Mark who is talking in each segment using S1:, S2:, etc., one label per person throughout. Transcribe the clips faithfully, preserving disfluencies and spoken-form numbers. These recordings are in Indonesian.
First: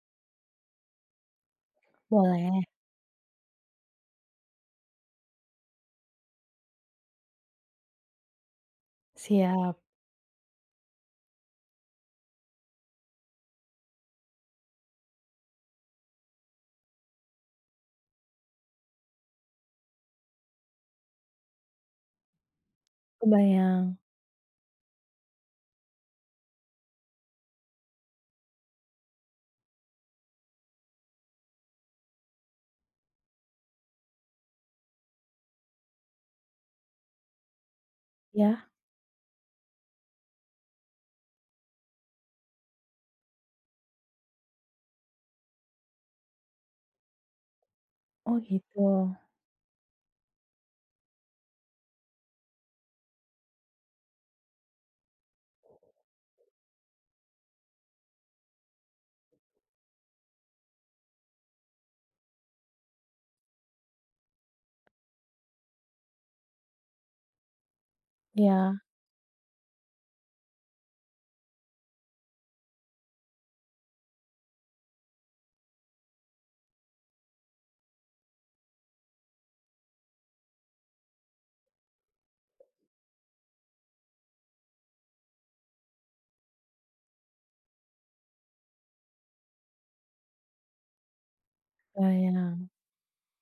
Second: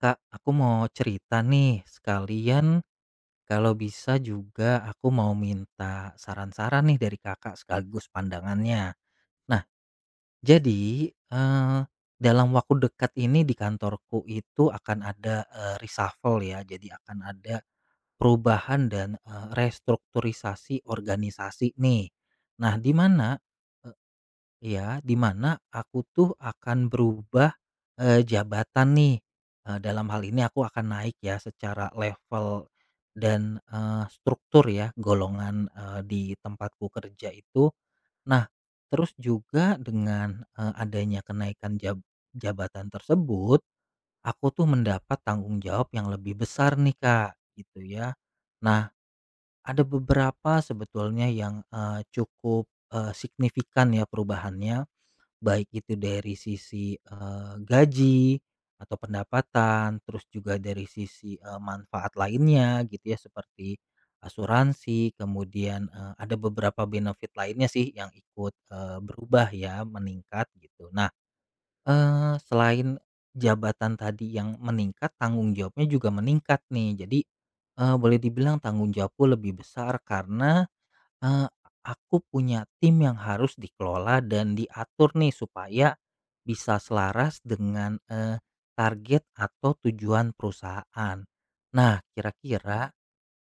S1: Kak, aku mau cerita nih.
S2: Boleh,
S1: Sekalian kalau bisa juga aku mau minta saran-saran nih dari Kakak sekaligus pandangannya. Nah,
S2: siap,
S1: jadi, eee, dalam waktu dekat ini di kantorku itu akan ada, eee, reshuffle ya. Jadi akan ada perubahan dan, eee, restrukturisasi organisasi nih. Nah, di mana
S2: kebayang.
S1: iya, di mana aku tuh akan berubah, eee, jabatan nih, eee, dalam hal ini aku akan naik ya secara level dan, eee, struktur ya golongan, eee, di tempatku kerja itu. Nah,
S2: Ya?
S1: terus juga dengan, eee, adanya kenaikan jab jabatan tersebut, aku tuh mendapat tanggung jawab yang lebih besar nih, Kak, gitu ya.
S2: Oh gitu.
S1: Nah, ada beberapa sebetulnya yang, eee, cukup, eee, signifikan ya perubahannya. Baik itu dari sisi, eee, gaji atau pendapatan, terus juga dari sisi, eee, manfaat lainnya gitu ya seperti asuransi, kemudian, eee, ada beberapa benefit lainnya sih yang ikut,
S2: Ya,
S1: eee, berubah ya, meningkat gitu. Nah, eee, selain jabatan tadi yang meningkat, tanggung jawabnya juga meningkat nih. Jadi, eee, boleh dibilang tanggung jawabku lebih besar karena, eee, aku punya tim yang harus dikelola dan diatur nih supaya bisa selaras dengan, eee, target atau tujuan perusahaan. Nah,
S2: kebayang.
S1: kira-kira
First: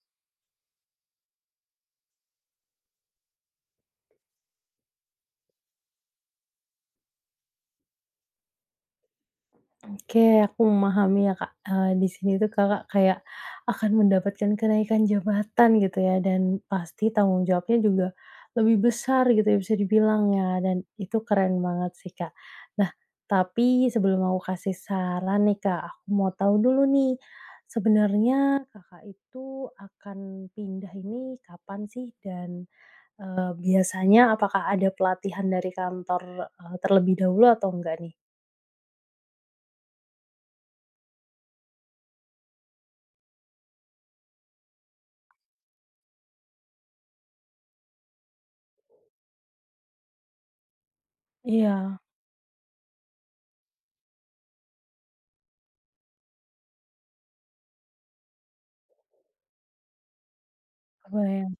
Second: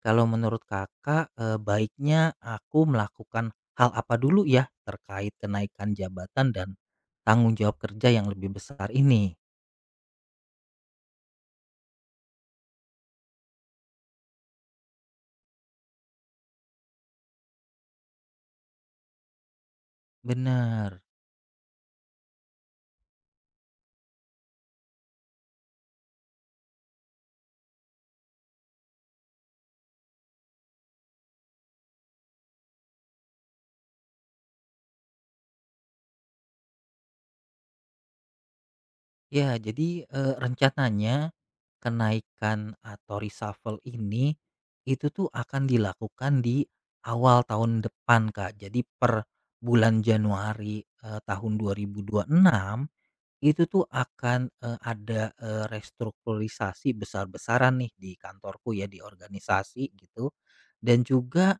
S1: kalau menurut Kakak, eee, baiknya aku melakukan hal apa dulu ya terkait kenaikan jabatan dan tanggung jawab kerja yang lebih besar ini?
S2: Oke, aku memahami ya Kak, eee, di sini tuh Kakak kayak akan mendapatkan kenaikan jabatan gitu ya, dan pasti tanggung jawabnya juga lebih besar gitu ya, bisa dibilang ya, dan
S1: Benar.
S2: itu keren banget sih Kak. Nah, tapi sebelum aku kasih saran nih Kak, aku mau tahu dulu nih, sebenarnya Kakak itu akan pindah ini kapan sih? Dan Eee, biasanya apakah ada pelatihan dari kantor, eee, terlebih dahulu atau enggak nih?
S1: Ya, jadi, eee, rencananya kenaikan atau reshuffle ini, itu tuh akan dilakukan di awal tahun depan, Kak. Jadi per bulan Januari, eee, tahun dua
S2: Iya,
S1: ribu dua puluh enam. Itu tuh akan, eee, ada, eee, restrukturisasi besar-besaran nih di kantorku ya, di organisasi gitu. Dan
S2: kebayang.
S1: juga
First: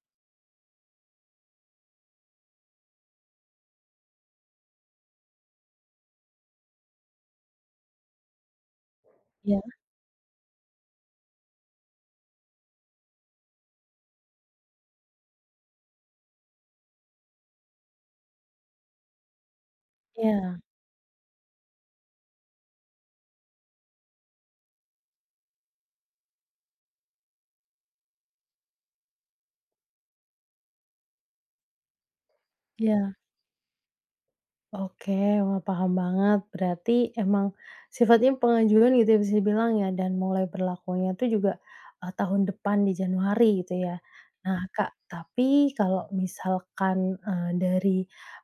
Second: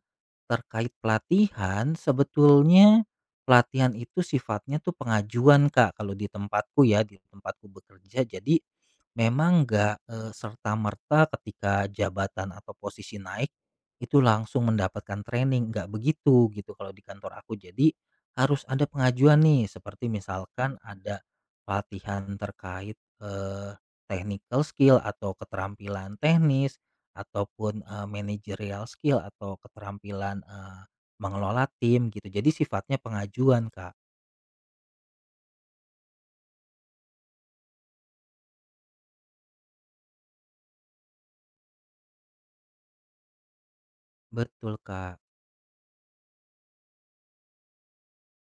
S1: terkait pelatihan, sebetulnya pelatihan itu sifatnya tuh pengajuan Kak, kalau di tempatku ya, di tempatku bekerja. Jadi
S2: Iya,
S1: memang nggak, eee, serta-merta ketika jabatan atau posisi naik, itu langsung mendapatkan training, nggak begitu gitu kalau di kantor aku. Jadi harus ada pengajuan nih, seperti
S2: iya,
S1: misalkan ada pelatihan terkait, eee, technical skill atau keterampilan teknis, ataupun, eee, managerial skill atau keterampilan, eee, mengelola tim gitu. Jadi sifatnya
S2: iya.
S1: pengajuan, Kak.
S2: Oke, wah paham banget. Berarti emang sifatnya pengajuan gitu ya, bisa dibilang ya, dan mulai berlakunya itu juga, eee, tahun depan di Januari gitu ya. Nah
S1: Betul,
S2: Kak,
S1: Kak.
S2: tapi kalau misalkan, eee, dari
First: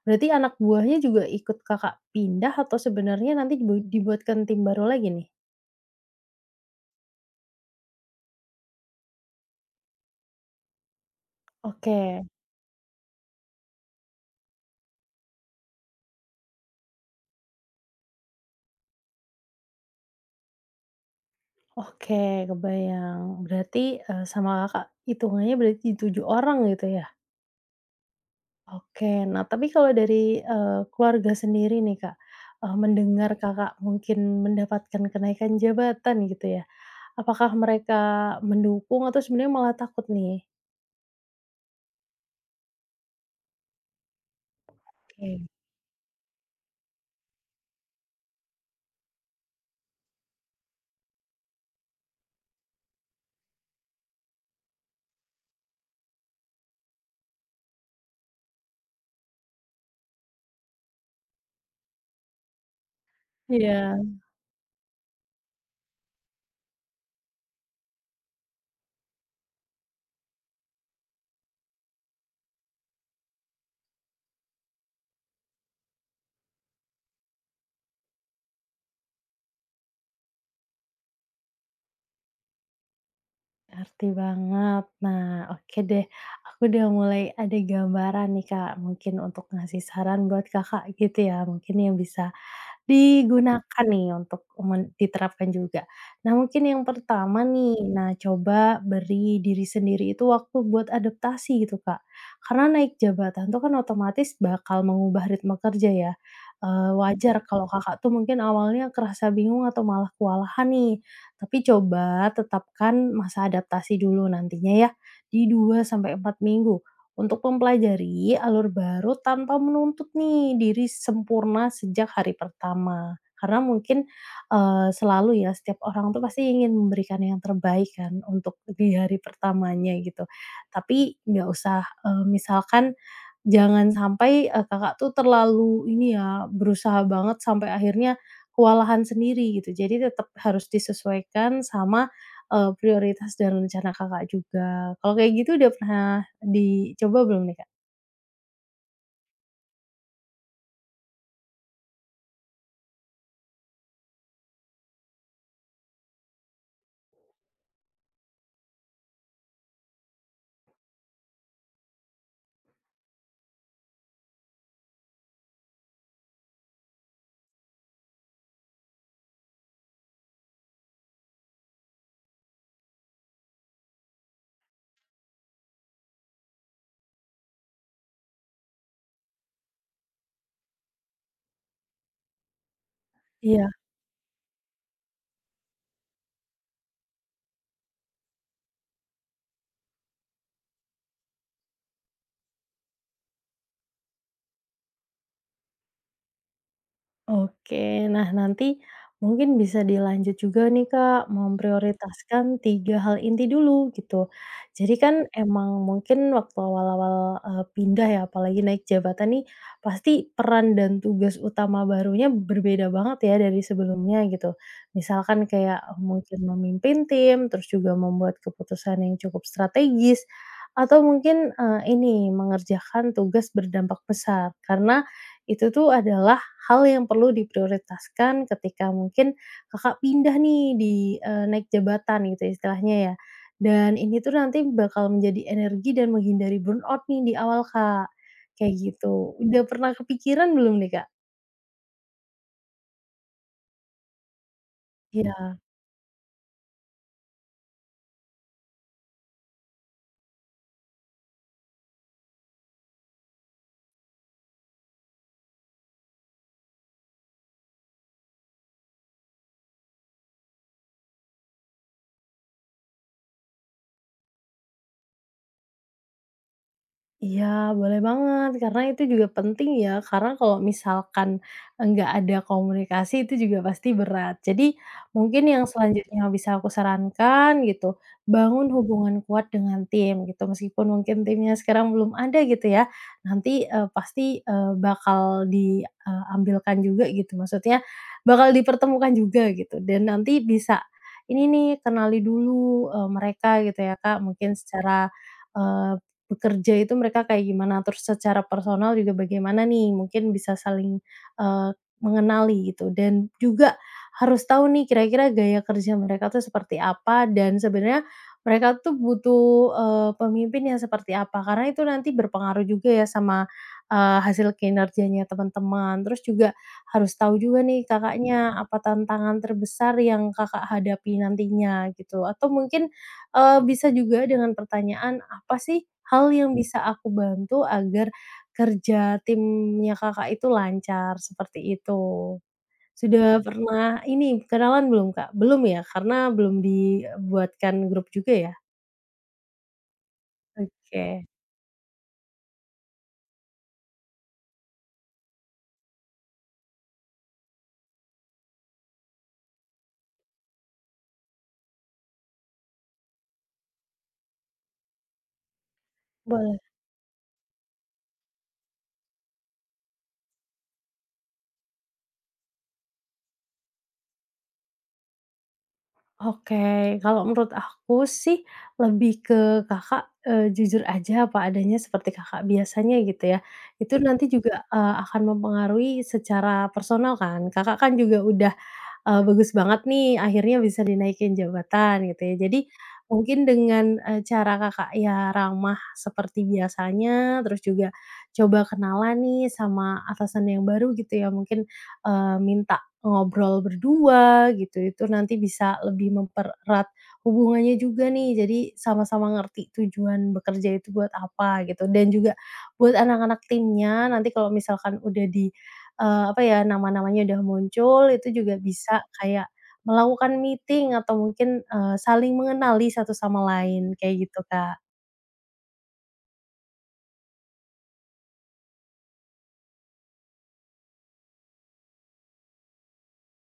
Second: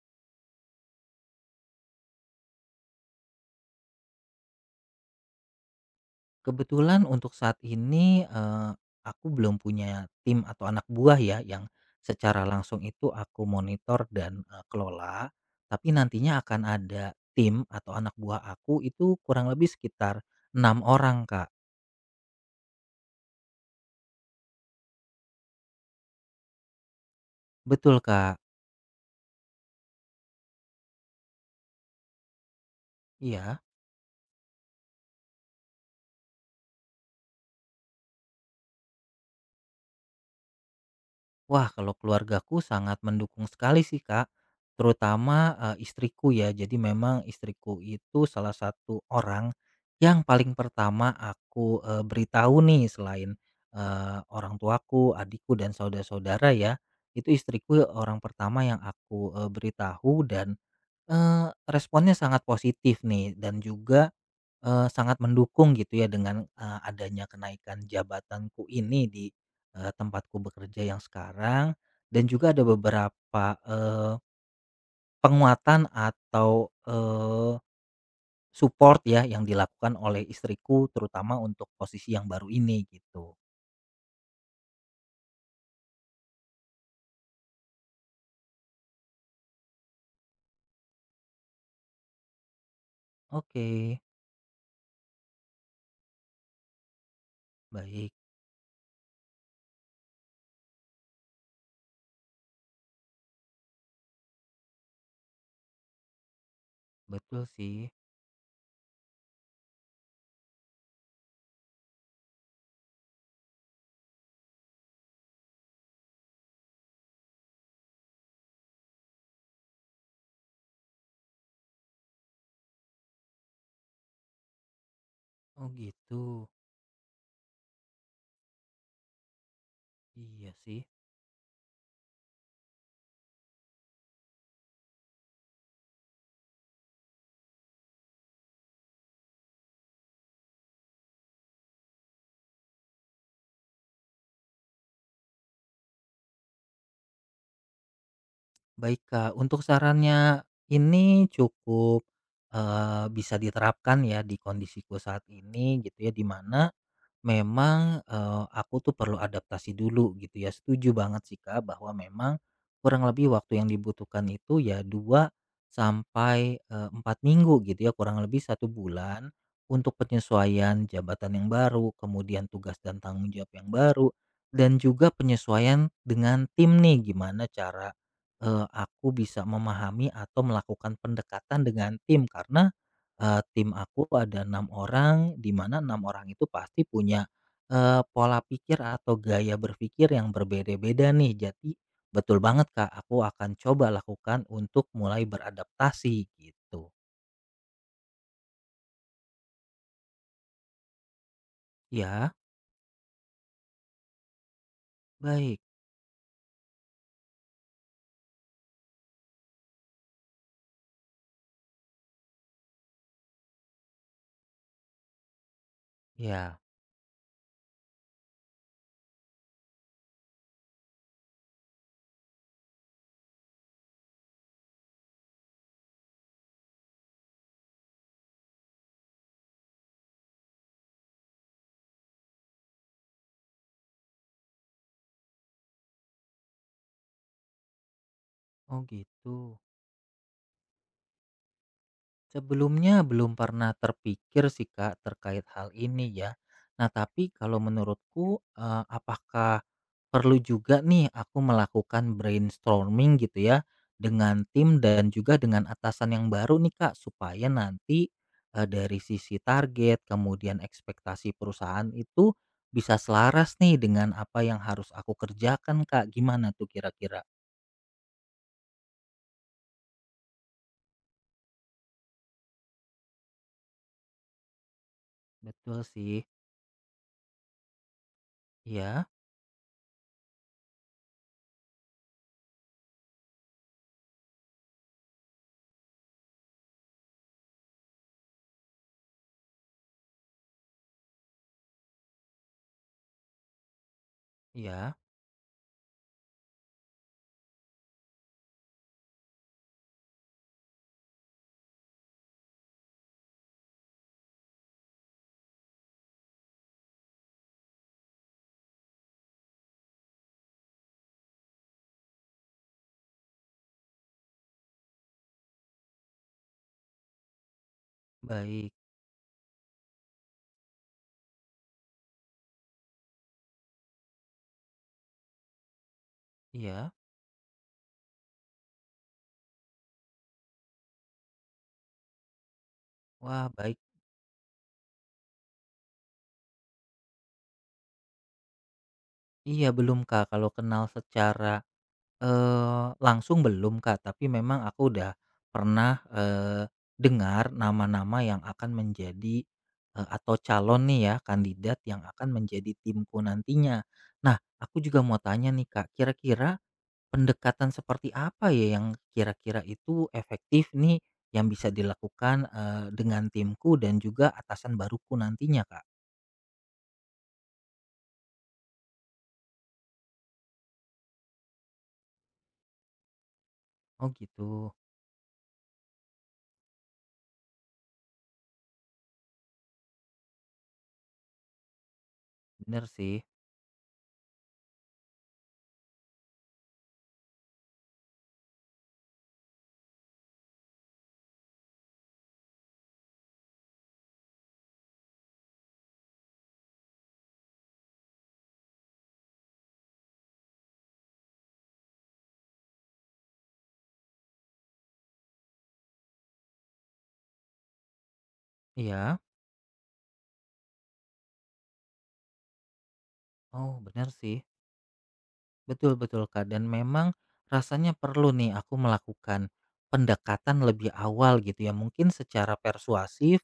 S2: berarti anak buahnya juga ikut Kakak pindah, atau sebenarnya nanti dibu dibuatkan tim baru lagi nih?
S1: Kebetulan untuk saat ini, eee, aku belum punya tim atau anak buah ya yang
S2: Oke.
S1: secara langsung itu aku monitor dan, eee, kelola. Tapi nantinya akan ada tim atau anak buah aku itu kurang lebih sekitar enam orang, Kak.
S2: Oke, kebayang. Berarti, eee, sama Kakak hitungannya berarti tujuh orang gitu ya?
S1: Betul, Kak.
S2: Oke, nah tapi kalau dari, eee, keluarga sendiri nih Kak, eee, mendengar
S1: Iya.
S2: Kakak mungkin mendapatkan kenaikan jabatan gitu ya, apakah mereka mendukung atau sebenarnya malah takut nih?
S1: Wah, kalau keluargaku sangat mendukung sekali sih, Kak.
S2: Oke.
S1: Terutama, eee, istriku ya. Jadi memang istriku itu salah satu orang yang paling pertama aku, eee, beritahu nih selain, eee, orang tuaku, adikku, dan saudara-saudara ya. Itu istriku orang pertama yang aku, eee, beritahu dan, eee, responnya sangat positif nih dan
S2: Iya,
S1: juga Eee, sangat mendukung gitu ya dengan, eee, adanya kenaikan jabatanku ini di, eee, tempatku bekerja yang sekarang dan juga ada beberapa, eee, penguatan atau, eee, support ya yang dilakukan oleh istriku terutama untuk posisi yang baru ini gitu.
S2: ngerti banget. Nah, oke deh, aku udah mulai ada gambaran nih Kak, mungkin untuk ngasih saran buat Kakak gitu ya, mungkin yang bisa
S1: Oke,
S2: digunakan nih untuk men diterapkan juga. Nah mungkin yang pertama nih,
S1: baik,
S2: nah coba beri diri sendiri itu waktu buat adaptasi gitu Kak. Karena naik jabatan tuh kan otomatis bakal mengubah ritme kerja ya, eee, wajar
S1: betul
S2: kalau
S1: sih.
S2: Kakak tuh mungkin awalnya kerasa bingung atau malah kewalahan nih. Tapi coba tetapkan masa adaptasi dulu nantinya ya, di dua sampai empat minggu untuk mempelajari alur baru tanpa menuntut nih diri sempurna sejak hari pertama. Karena mungkin, eee, selalu ya
S1: Oh
S2: setiap orang tuh pasti
S1: gitu,
S2: ingin memberikan yang terbaik kan untuk di hari pertamanya gitu.
S1: iya sih.
S2: Tapi nggak usah, eee, misalkan jangan sampai, eee, Kakak tuh terlalu ini ya, berusaha banget sampai akhirnya kewalahan sendiri gitu. Jadi tetap harus disesuaikan sama, eee, prioritas dan rencana Kakak juga. Kalau kayak gitu udah pernah dicoba belum nih, Kak?
S1: Baik Kak, untuk sarannya ini cukup, eee, bisa diterapkan ya di kondisiku saat ini gitu ya, di mana, memang, eee, aku tuh perlu adaptasi dulu gitu ya, setuju banget sih, Kak, bahwa memang kurang lebih waktu yang dibutuhkan itu ya dua sampai, eee, empat minggu gitu ya, kurang lebih satu bulan untuk penyesuaian jabatan yang baru, kemudian tugas dan tanggung jawab yang baru, dan juga penyesuaian dengan tim nih, gimana cara, eee, aku bisa memahami atau melakukan pendekatan dengan tim. Karena Eee, tim
S2: Iya.
S1: aku ada enam orang, di mana enam orang itu pasti punya, eee, pola pikir atau gaya berpikir yang berbeda-beda nih. Jadi betul banget, Kak, aku akan coba lakukan untuk mulai beradaptasi gitu.
S2: Oke. Nah, nanti mungkin bisa dilanjut juga nih, Kak,
S1: Ya,
S2: memprioritaskan tiga hal inti dulu gitu. Jadi kan
S1: baik.
S2: emang mungkin waktu awal-awal, eee, pindah ya, apalagi naik jabatan nih, pasti peran dan tugas utama barunya berbeda banget ya dari sebelumnya gitu. Misalkan kayak mungkin
S1: Ya.
S2: memimpin tim, terus juga membuat keputusan yang cukup strategis, atau mungkin, eee, ini mengerjakan tugas berdampak besar. Karena itu tuh adalah hal yang perlu diprioritaskan ketika mungkin Kakak pindah nih di, eee, naik jabatan gitu istilahnya ya. Dan ini tuh nanti bakal menjadi energi dan menghindari burnout nih di awal, Kak, kayak
S1: Oh,
S2: gitu.
S1: gitu.
S2: Udah pernah kepikiran belum nih, Kak?
S1: Sebelumnya belum pernah terpikir sih Kak terkait
S2: Ya.
S1: hal ini ya. Nah tapi kalau menurutku, eee, apakah perlu juga nih aku melakukan brainstorming gitu ya, dengan tim dan juga dengan atasan yang baru nih Kak supaya nanti, eee, dari sisi target kemudian ekspektasi perusahaan itu bisa selaras nih dengan apa yang harus aku kerjakan Kak, gimana tuh kira-kira?
S2: Iya, boleh banget, karena itu juga penting ya, karena kalau misalkan nggak ada komunikasi itu juga pasti berat. Jadi, mungkin yang
S1: Betul sih.
S2: selanjutnya bisa aku sarankan gitu, bangun
S1: Iya
S2: hubungan kuat dengan tim gitu, meskipun mungkin timnya sekarang belum ada gitu ya, nanti, eee, pasti, eee, bakal diambilkan juga gitu, maksudnya bakal dipertemukan juga gitu dan nanti bisa ini nih kenali dulu, eee, mereka gitu ya Kak, mungkin
S1: iya,
S2: secara, eee bekerja itu mereka kayak gimana, terus secara personal juga bagaimana nih, mungkin bisa saling, eee, mengenali gitu dan juga harus tahu nih kira-kira gaya kerja mereka tuh seperti apa dan sebenarnya mereka tuh butuh, eee, pemimpin yang seperti apa, karena itu nanti berpengaruh juga ya sama, eee, hasil kinerjanya teman-teman. Terus juga harus tahu juga nih Kakaknya,
S1: baik,
S2: apa tantangan terbesar yang Kakak hadapi nantinya gitu, atau mungkin Eee, bisa juga dengan pertanyaan, apa sih hal yang bisa
S1: iya.
S2: aku bantu agar kerja timnya Kakak itu lancar, seperti itu. Sudah
S1: Wah baik.
S2: pernah ini, kenalan belum, Kak? Belum ya? Karena belum dibuatkan grup juga ya?
S1: Iya belum, Kak, kalau kenal
S2: Oke,
S1: secara, eee, langsung belum, Kak, tapi memang aku udah pernah, eee, dengar nama-nama yang akan menjadi, eee, atau calon nih ya kandidat yang akan menjadi timku nantinya. Nah, aku juga mau tanya nih, Kak, kira-kira
S2: boleh.
S1: pendekatan seperti apa ya yang kira-kira itu efektif nih yang bisa dilakukan, eee, dengan timku dan juga atasan baruku nantinya, Kak?
S2: Oke, kalau menurut aku sih lebih ke Kakak, eee, jujur aja apa adanya seperti Kakak biasanya gitu ya. Itu
S1: Oh
S2: nanti juga,
S1: gitu,
S2: eee, akan mempengaruhi secara personal kan, Kakak kan juga udah eee, bagus banget nih akhirnya bisa dinaikin jabatan gitu ya. Jadi
S1: bener sih.
S2: mungkin dengan, eee, cara Kakak ya ramah seperti biasanya, terus juga coba kenalan nih sama atasan yang baru gitu ya, mungkin, eee, minta ngobrol berdua gitu, itu nanti bisa lebih mempererat hubungannya juga nih, jadi sama-sama ngerti tujuan bekerja itu buat apa gitu, dan juga buat anak-anak timnya nanti kalau misalkan udah di eee, apa ya, nama-namanya udah muncul, itu juga bisa
S1: Iya,
S2: kayak melakukan meeting atau mungkin, eee, saling mengenali satu sama
S1: oh
S2: lain,
S1: bener
S2: kayak gitu,
S1: sih.
S2: Kak.
S1: Betul betul, Kak, dan memang rasanya perlu nih aku melakukan pendekatan lebih awal gitu ya. Mungkin secara persuasif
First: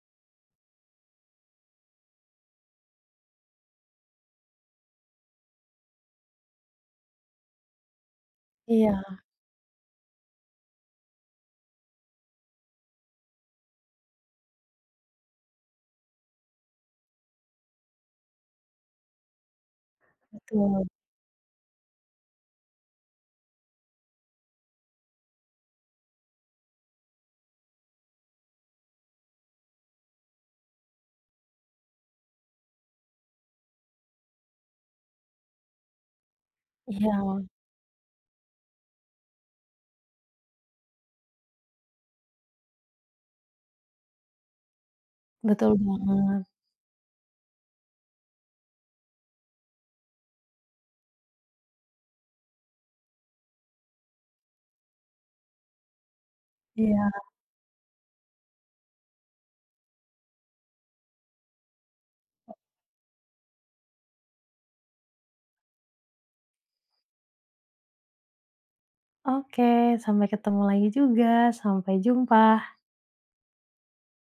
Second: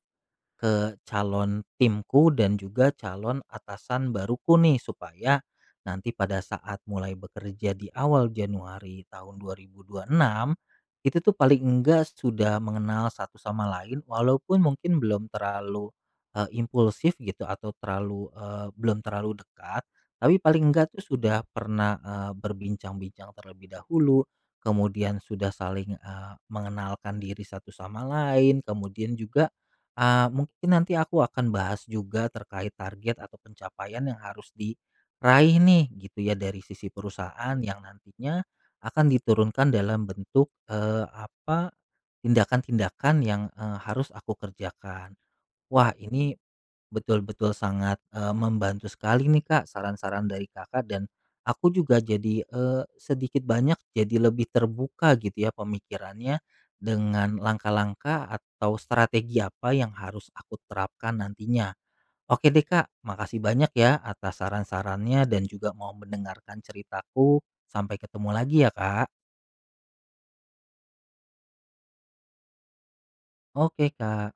S1: ke calon timku dan juga calon atasan baruku nih supaya nanti pada saat mulai bekerja di awal Januari
S2: Iya,
S1: tahun dua ribu dua puluh enam itu tuh paling enggak sudah mengenal satu sama lain walaupun mungkin belum terlalu eh, impulsif gitu atau terlalu eh, belum terlalu dekat tapi paling
S2: betul.
S1: enggak tuh sudah pernah eh, berbincang-bincang terlebih dahulu kemudian sudah saling eh, mengenalkan diri satu sama lain kemudian juga Ah, mungkin nanti aku akan bahas juga terkait target atau pencapaian yang harus diraih nih gitu ya dari sisi
S2: Iya,
S1: perusahaan yang nantinya akan diturunkan dalam bentuk eh, apa tindakan-tindakan yang eh, harus aku kerjakan.
S2: betul
S1: Wah, ini
S2: banget.
S1: betul-betul sangat, eee, membantu sekali nih, Kak, saran-saran dari Kakak dan aku juga jadi, eee, sedikit banyak jadi lebih terbuka gitu ya pemikirannya
S2: Iya.
S1: dengan langkah-langkah atau strategi apa yang harus aku terapkan nantinya. Oke deh, Kak, makasih banyak ya atas saran-sarannya dan juga mau mendengarkan ceritaku. Sampai ketemu lagi ya, Kak.
S2: Oke, sampai ketemu lagi juga, sampai jumpa.
S1: Oke, Kak.